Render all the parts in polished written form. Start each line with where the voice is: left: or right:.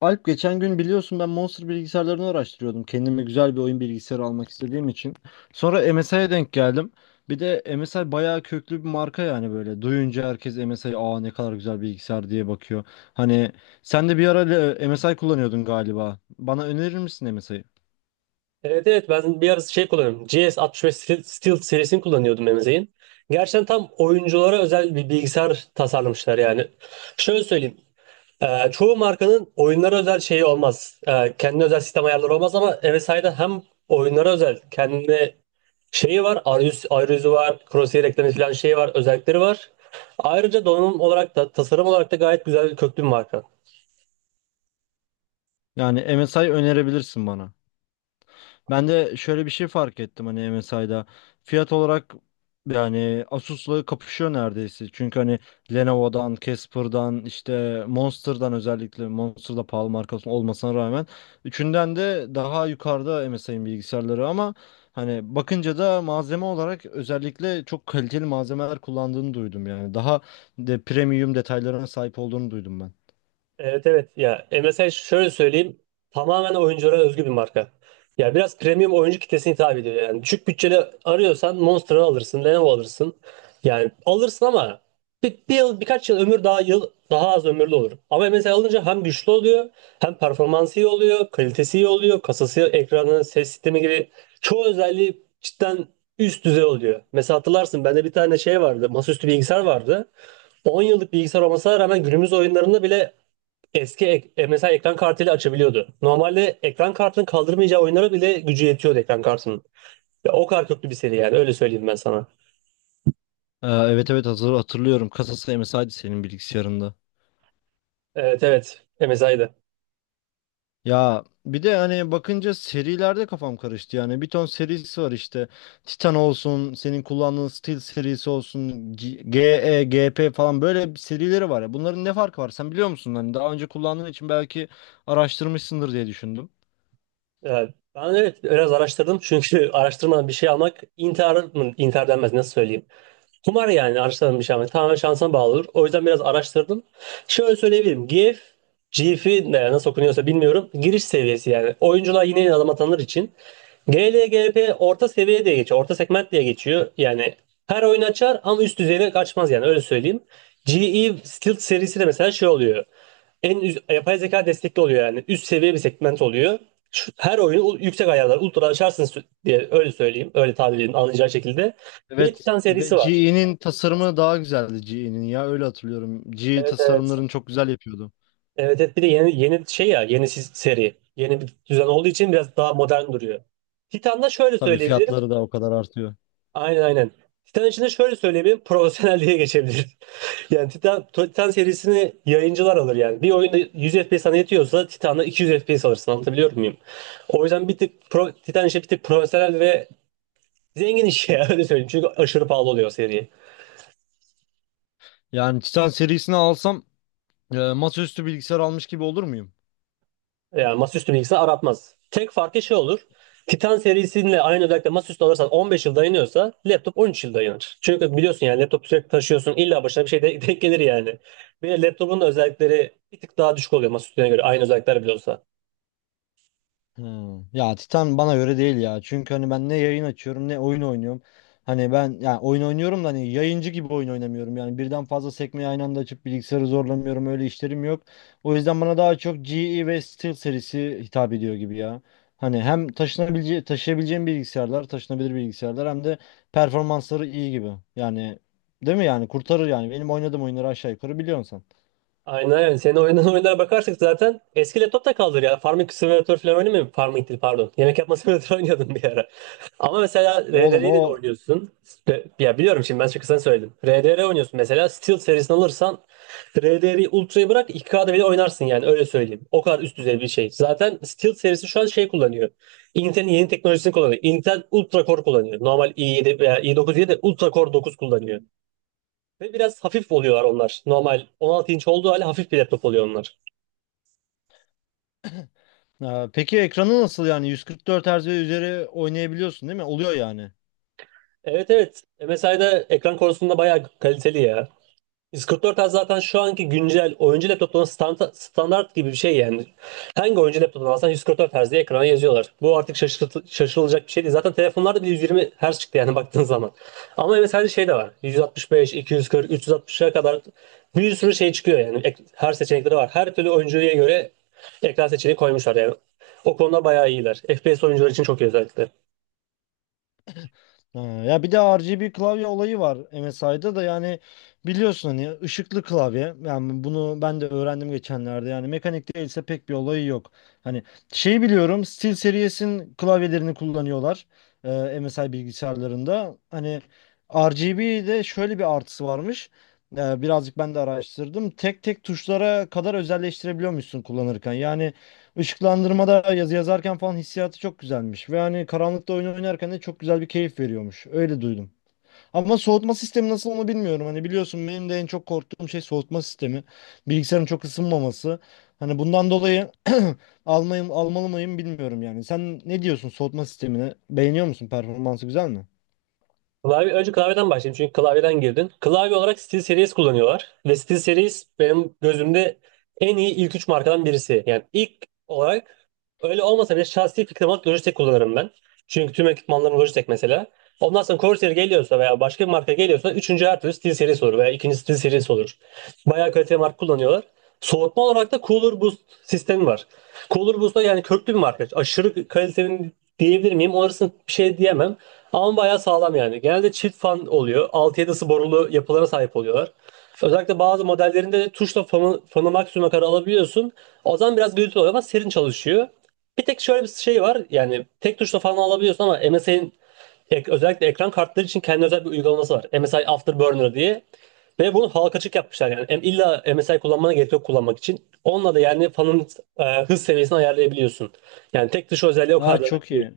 left: Alp, geçen gün biliyorsun ben Monster bilgisayarlarını araştırıyordum. Kendime güzel bir oyun bilgisayarı almak istediğim için. Sonra MSI'ye denk geldim. Bir de MSI bayağı köklü bir marka yani böyle. Duyunca herkes MSI aa ne kadar güzel bilgisayar diye bakıyor. Hani sen de bir ara MSI kullanıyordun galiba. Bana önerir misin MSI'yi?
right: Evet evet ben bir ara şey kullanıyorum. GS65 Steel serisini kullanıyordum Emze'in. Gerçekten tam oyunculara özel bir bilgisayar tasarlamışlar yani. Şöyle söyleyeyim. Çoğu markanın oyunlara özel şeyi olmaz. Kendine özel sistem ayarları olmaz ama MSI'da hem oyunlara özel kendine şeyi var. Arayüzü var. Crosshair eklemesi falan şeyi var. Özellikleri var. Ayrıca donanım olarak da tasarım olarak da gayet güzel bir köklü bir marka.
left: Yani MSI önerebilirsin bana. Ben de şöyle bir şey fark ettim hani MSI'da. Fiyat olarak yani Asus'la kapışıyor neredeyse. Çünkü hani Lenovo'dan, Casper'dan, işte Monster'dan, özellikle Monster da pahalı markası olmasına rağmen üçünden de daha yukarıda MSI'nin bilgisayarları, ama hani bakınca da malzeme olarak özellikle çok kaliteli malzemeler kullandığını duydum yani. Daha de premium detaylarına sahip olduğunu duydum ben.
right: Evet evet ya mesela şöyle söyleyeyim, tamamen oyunculara özgü bir marka. Ya biraz premium oyuncu kitlesine hitap ediyor yani. Düşük bütçeli arıyorsan Monster'ı alırsın, Lenovo alırsın. Yani alırsın ama bir yıl, birkaç yıl ömür, daha yıl daha az ömürlü olur. Ama MSI alınca hem güçlü oluyor, hem performansı iyi oluyor, kalitesi iyi oluyor, kasası, ekranı, ses sistemi gibi çoğu özelliği cidden üst düzey oluyor. Mesela hatırlarsın bende bir tane şey vardı, masaüstü bilgisayar vardı. 10 yıllık bilgisayar olmasına rağmen günümüz oyunlarında bile mesela ekran kartıyla açabiliyordu. Normalde ekran kartının kaldırmayacağı oyunlara bile gücü yetiyordu ekran kartının. Ya o kadar köklü bir seri yani öyle söyleyeyim ben sana.
left: Evet, evet, hazır hatırlıyorum. Kasası MSI'di senin bilgisayarında.
right: Evet evet MSI'dı.
left: Ya bir de hani bakınca serilerde kafam karıştı, yani bir ton serisi var işte. Titan olsun, senin kullandığın Steel serisi olsun, GE, GP falan böyle bir serileri var ya. Bunların ne farkı var, sen biliyor musun? Hani daha önce kullandığın için belki araştırmışsındır diye düşündüm.
right: Ee, Ben evet biraz araştırdım çünkü araştırmadan bir şey almak intihar mı intihar denmez, nasıl söyleyeyim. Kumar yani, araştırmadan bir şey almak tamamen şansına bağlı olur. O yüzden biraz araştırdım. Şöyle söyleyebilirim. GIF'i nasıl okunuyorsa bilmiyorum. Giriş seviyesi yani. Oyuncular yine yeni adam atanlar için. GLGP orta seviye diye geçiyor. Orta segment diye geçiyor. Yani her oyun açar ama üst düzeyine kaçmaz yani öyle söyleyeyim. GE Skilled serisi de mesela şey oluyor. En üst, yapay zeka destekli oluyor yani. Üst seviye bir segment oluyor. Her oyunu yüksek ayarlar, ultra açarsınız diye, öyle söyleyeyim. Öyle tabir edin anlayacağı şekilde. Bir de
left: Evet,
right: Titan
left: ve
right: serisi var.
left: GE'nin tasarımı daha güzeldi GE'nin. Ya öyle hatırlıyorum, GE
right: Evet evet.
left: tasarımlarını çok güzel yapıyordu.
right: Evet evet bir de yeni şey ya, yeni seri. Yeni bir düzen olduğu için biraz daha modern duruyor. Titan'da şöyle
left: Tabii
right: söyleyebilirim.
left: fiyatları da o kadar artıyor.
right: Aynen aynen. Titan için de şöyle söyleyeyim, profesyonelliğe geçebilir. Yani Titan serisini yayıncılar alır yani. Bir oyunda 100 FPS sana yetiyorsa Titan'da 200 FPS alırsın. Anlatabiliyor muyum? O yüzden bir tık Titan işi bir tık profesyonel ve zengin iş ya, öyle söyleyeyim. Çünkü aşırı pahalı oluyor seri.
left: Yani Titan serisini alsam, masaüstü bilgisayar almış gibi olur muyum?
right: Yani masaüstü bilgisayar aratmaz. Tek farkı şey olur. Titan serisiyle aynı özellikle masaüstü alırsan 15 yıl dayanıyorsa, laptop 13 yıl dayanır. Çünkü biliyorsun yani laptop sürekli taşıyorsun, İlla başına bir şey denk gelir yani. Bir de laptopun da özellikleri bir tık daha düşük oluyor masaüstüne göre, aynı özellikler bile olsa.
left: Hmm. Ya Titan bana göre değil ya. Çünkü hani ben ne yayın açıyorum ne oyun oynuyorum. Hani ben ya oyun oynuyorum da hani yayıncı gibi oyun oynamıyorum. Yani birden fazla sekmeyi aynı anda açıp bilgisayarı zorlamıyorum. Öyle işlerim yok. O yüzden bana daha çok GE ve Steel serisi hitap ediyor gibi ya. Hani hem taşıyabileceğim bilgisayarlar, taşınabilir bilgisayarlar, hem de performansları iyi gibi. Yani değil mi yani, kurtarır yani. Benim oynadığım oyunları aşağı yukarı biliyorsun sen.
right: Aynen aynen. Senin oynadığın oyunlara bakarsak zaten eski laptop da kaldır ya. Farming Simulator falan oynamıyor musun? Farming değil pardon. Yemek yapma simülatörü oynuyordum bir ara. Ama mesela
left: Oğlum
right: RDR'yi de
left: o.
right: oynuyorsun. Ya biliyorum şimdi ben çok kısa söyledim. RDR oynuyorsun mesela. Steel serisini alırsan RDR'yi Ultra'yı bırak iki kda bile oynarsın yani öyle söyleyeyim. O kadar üst düzey bir şey. Zaten Steel serisi şu an şey kullanıyor. Intel'in yeni teknolojisini kullanıyor. Intel Ultra Core kullanıyor. Normal i7 veya i9 diye de Ultra Core 9 kullanıyor. Ve biraz hafif oluyorlar onlar. Normal 16 inç olduğu halde hafif bir laptop oluyor onlar.
left: Ha, peki ekranı nasıl yani? 144 Hz ve üzeri oynayabiliyorsun değil mi? Oluyor yani.
right: Evet evet. MSI'da ekran konusunda bayağı kaliteli ya. Discord zaten şu anki güncel oyuncu laptoplarının standart gibi bir şey yani. Hangi oyuncu laptopunu alsan 144 Hz diye ekrana yazıyorlar. Bu artık şaşırılacak bir şey değil. Zaten telefonlarda bile 120 Hz çıktı yani baktığın zaman. Ama evet her şey de var. Yüz altmış beş, 240, 360'a kadar bir sürü şey çıkıyor yani. Her seçenekleri var. Her türlü oyuncuya göre ekran seçeneği koymuşlar yani. O konuda bayağı iyiler. FPS oyuncular için çok iyi özellikle.
left: Ha, ya bir de RGB klavye olayı var MSI'da da yani, biliyorsun hani, ışıklı klavye. Yani bunu ben de öğrendim geçenlerde. Yani mekanik değilse pek bir olayı yok. Hani şey biliyorum, SteelSeries'in klavyelerini kullanıyorlar e, MSI bilgisayarlarında. Hani RGB'de şöyle bir artısı varmış. Birazcık ben de araştırdım. Tek tek tuşlara kadar özelleştirebiliyormuşsun kullanırken. Yani Işıklandırmada yazı yazarken falan hissiyatı çok güzelmiş. Ve hani karanlıkta oyun oynarken de çok güzel bir keyif veriyormuş. Öyle duydum. Ama soğutma sistemi nasıl onu bilmiyorum. Hani biliyorsun, benim de en çok korktuğum şey soğutma sistemi. Bilgisayarın çok ısınmaması. Hani bundan dolayı almayım, almalı mıyım bilmiyorum yani. Sen ne diyorsun soğutma sistemine? Beğeniyor musun? Performansı güzel mi?
right: Klavye, önce klavyeden başlayayım çünkü klavyeden girdin. Klavye olarak SteelSeries kullanıyorlar. Ve SteelSeries benim gözümde en iyi ilk üç markadan birisi. Yani ilk olarak öyle olmasa bile şahsi fikrim olarak Logitech kullanırım ben. Çünkü tüm ekipmanlarım Logitech mesela. Ondan sonra Corsair geliyorsa veya başka bir marka geliyorsa üçüncü her türlü SteelSeries olur veya ikinci SteelSeries olur. Bayağı kaliteli marka kullanıyorlar. Soğutma olarak da Cooler Boost sistemi var. Cooler Boost da yani köklü bir marka. Aşırı kaliteli diyebilir miyim? Orasını bir şey diyemem. Ama bayağı sağlam yani. Genelde çift fan oluyor. Altı 7 borulu yapılara sahip oluyorlar. Özellikle bazı modellerinde tuşla fanı maksimuma kadar alabiliyorsun. O zaman biraz gürültülü oluyor ama serin çalışıyor. Bir tek şöyle bir şey var. Yani tek tuşla fanı alabiliyorsun ama MSI'nin özellikle ekran kartları için kendi özel bir uygulaması var. MSI Afterburner diye. Ve bunu halka açık yapmışlar yani. İlla MSI kullanmana gerek yok kullanmak için. Onunla da yani fanın hız seviyesini ayarlayabiliyorsun. Yani tek tuş özelliği o
left: Aa,
right: kadar.
left: çok iyi.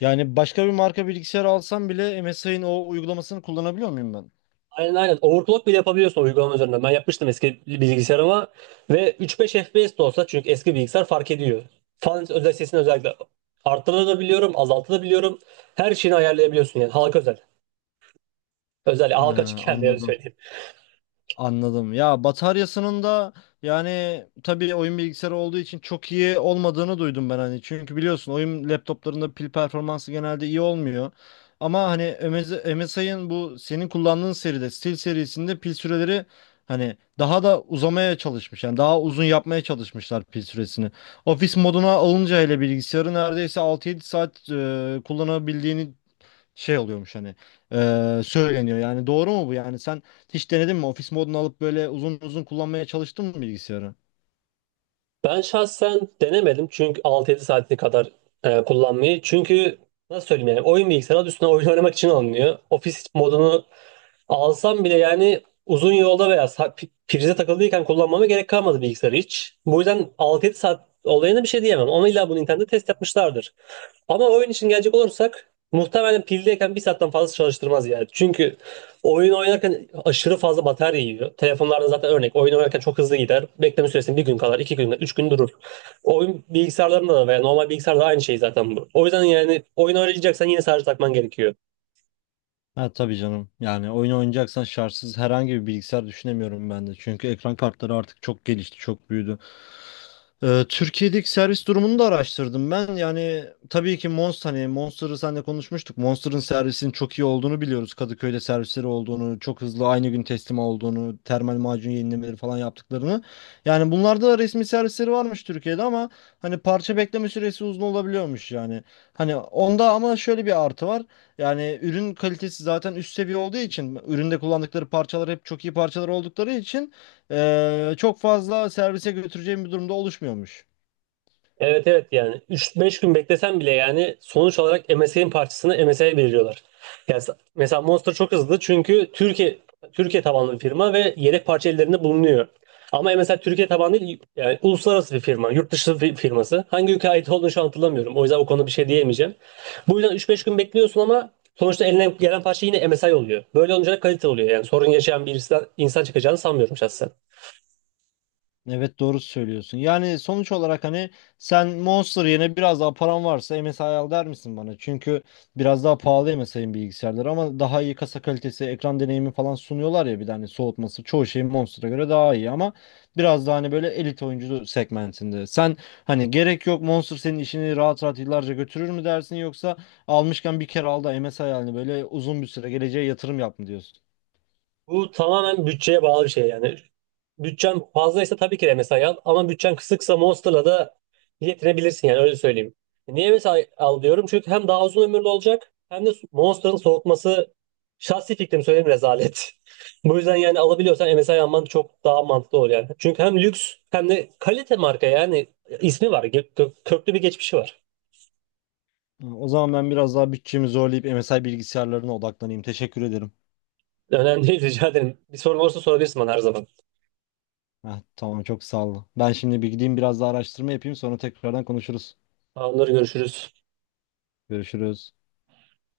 left: Yani başka bir marka bilgisayar alsam bile MSI'nin o uygulamasını kullanabiliyor muyum ben?
right: Aynen aynen. Overclock bile yapabiliyorsun uygulama üzerinden. Ben yapmıştım eski bilgisayarıma ve 3-5 FPS de olsa, çünkü eski bilgisayar fark ediyor. Fan özel sesini özellikle arttırabiliyorum, azaltabiliyorum. Her şeyini ayarlayabiliyorsun yani halka özel. Özel
left: Ha,
right: halka açık kendine, öyle
left: anladım.
right: söyleyeyim.
left: Anladım. Ya bataryasının da yani, tabii oyun bilgisayarı olduğu için çok iyi olmadığını duydum ben hani. Çünkü biliyorsun oyun laptoplarında pil performansı genelde iyi olmuyor. Ama hani MSI'ın bu senin kullandığın seride, Steel serisinde, pil süreleri hani daha da uzamaya çalışmış. Yani daha uzun yapmaya çalışmışlar pil süresini. Ofis moduna alınca hele, bilgisayarı neredeyse 6-7 saat kullanabildiğini şey oluyormuş, hani söyleniyor yani. Doğru mu bu, yani sen hiç denedin mi ofis modunu, alıp böyle uzun uzun kullanmaya çalıştın mı bilgisayarı?
right: Ben şahsen denemedim çünkü 6-7 saati kadar kullanmayı. Çünkü nasıl söyleyeyim yani, oyun bilgisayarı adı üstüne oyun oynamak için alınıyor. Ofis modunu alsam bile yani uzun yolda veya prize takıldıyken kullanmama gerek kalmadı bilgisayarı hiç. Bu yüzden 6-7 saat olayına bir şey diyemem. Onu illa bu Nintendo test yapmışlardır. Ama oyun için gelecek olursak muhtemelen pildeyken bir saatten fazla çalıştırmaz yani. Çünkü oyun oynarken aşırı fazla batarya yiyor. Telefonlarda zaten örnek oyun oynarken çok hızlı gider. Bekleme süresi bir gün kadar, 2 gün, 3 gün durur. Oyun bilgisayarlarında da veya normal bilgisayarda da aynı şey zaten bu. O yüzden yani oyun oynayacaksan yine sadece takman gerekiyor.
left: Ha tabii canım, yani oyun oynayacaksan şartsız herhangi bir bilgisayar düşünemiyorum ben de, çünkü ekran kartları artık çok gelişti, çok büyüdü. Türkiye'deki servis durumunu da araştırdım ben. Yani tabii ki Monster, hani Monster'ı seninle konuşmuştuk. Monster'ın servisinin çok iyi olduğunu biliyoruz. Kadıköy'de servisleri olduğunu, çok hızlı aynı gün teslim olduğunu, termal macun yenilemeleri falan yaptıklarını. Yani bunlarda da resmi servisleri varmış Türkiye'de ama hani parça bekleme süresi uzun olabiliyormuş yani. Hani onda ama şöyle bir artı var. Yani ürün kalitesi zaten üst seviye olduğu için, üründe kullandıkları parçalar hep çok iyi parçalar oldukları için çok fazla servise götüreceğim bir durumda oluşmuyormuş.
right: Evet evet yani 3-5 gün beklesen bile yani sonuç olarak M S MSI'nin parçasını MSI'ye veriyorlar. Yani mesela Monster çok hızlı çünkü Türkiye tabanlı bir firma ve yedek parça ellerinde bulunuyor. Ama mesela Türkiye tabanlı değil yani uluslararası bir firma, yurt dışı bir firması. Hangi ülkeye ait olduğunu şu an hatırlamıyorum. O yüzden o konuda bir şey diyemeyeceğim. Bu yüzden 3-5 gün bekliyorsun ama sonuçta eline gelen parça yine M S MSI oluyor. Böyle olunca da kalite oluyor. Yani sorun yaşayan bir insan çıkacağını sanmıyorum şahsen.
left: Evet, doğru söylüyorsun. Yani sonuç olarak hani, sen Monster yerine biraz daha param varsa MSI al der misin bana? Çünkü biraz daha pahalı MSI'nin bilgisayarları, ama daha iyi kasa kalitesi, ekran deneyimi falan sunuyorlar ya. Bir de hani soğutması çoğu şey Monster'a göre daha iyi, ama biraz daha hani böyle elit oyuncu segmentinde. Sen hani gerek yok, Monster senin işini rahat rahat yıllarca götürür mü dersin, yoksa almışken bir kere al da MSI yani böyle uzun bir süre geleceğe yatırım yap mı diyorsun?
right: Bu tamamen bütçeye bağlı bir şey yani. Bütçen fazlaysa tabii ki de MSI al ama bütçen kısıksa Monster'la da yetinebilirsin yani öyle söyleyeyim. Niye MSI al diyorum? Çünkü hem daha uzun ömürlü olacak hem de Monster'ın soğutması, şahsi fikrim söyleyeyim, rezalet. Bu yüzden yani alabiliyorsan MSI alman çok daha mantıklı olur yani. Çünkü hem lüks hem de kalite marka yani ismi var. Köklü bir geçmişi var.
left: Ha, o zaman ben biraz daha bütçemi zorlayıp MSI bilgisayarlarına odaklanayım. Teşekkür ederim.
right: Önemli değil rica ederim. Bir sorun olursa sorabilirsin bana her zaman.
left: Heh, tamam, çok sağ ol. Ben şimdi bir gideyim, biraz daha araştırma yapayım, sonra tekrardan konuşuruz.
right: Onları görüşürüz.
left: Görüşürüz.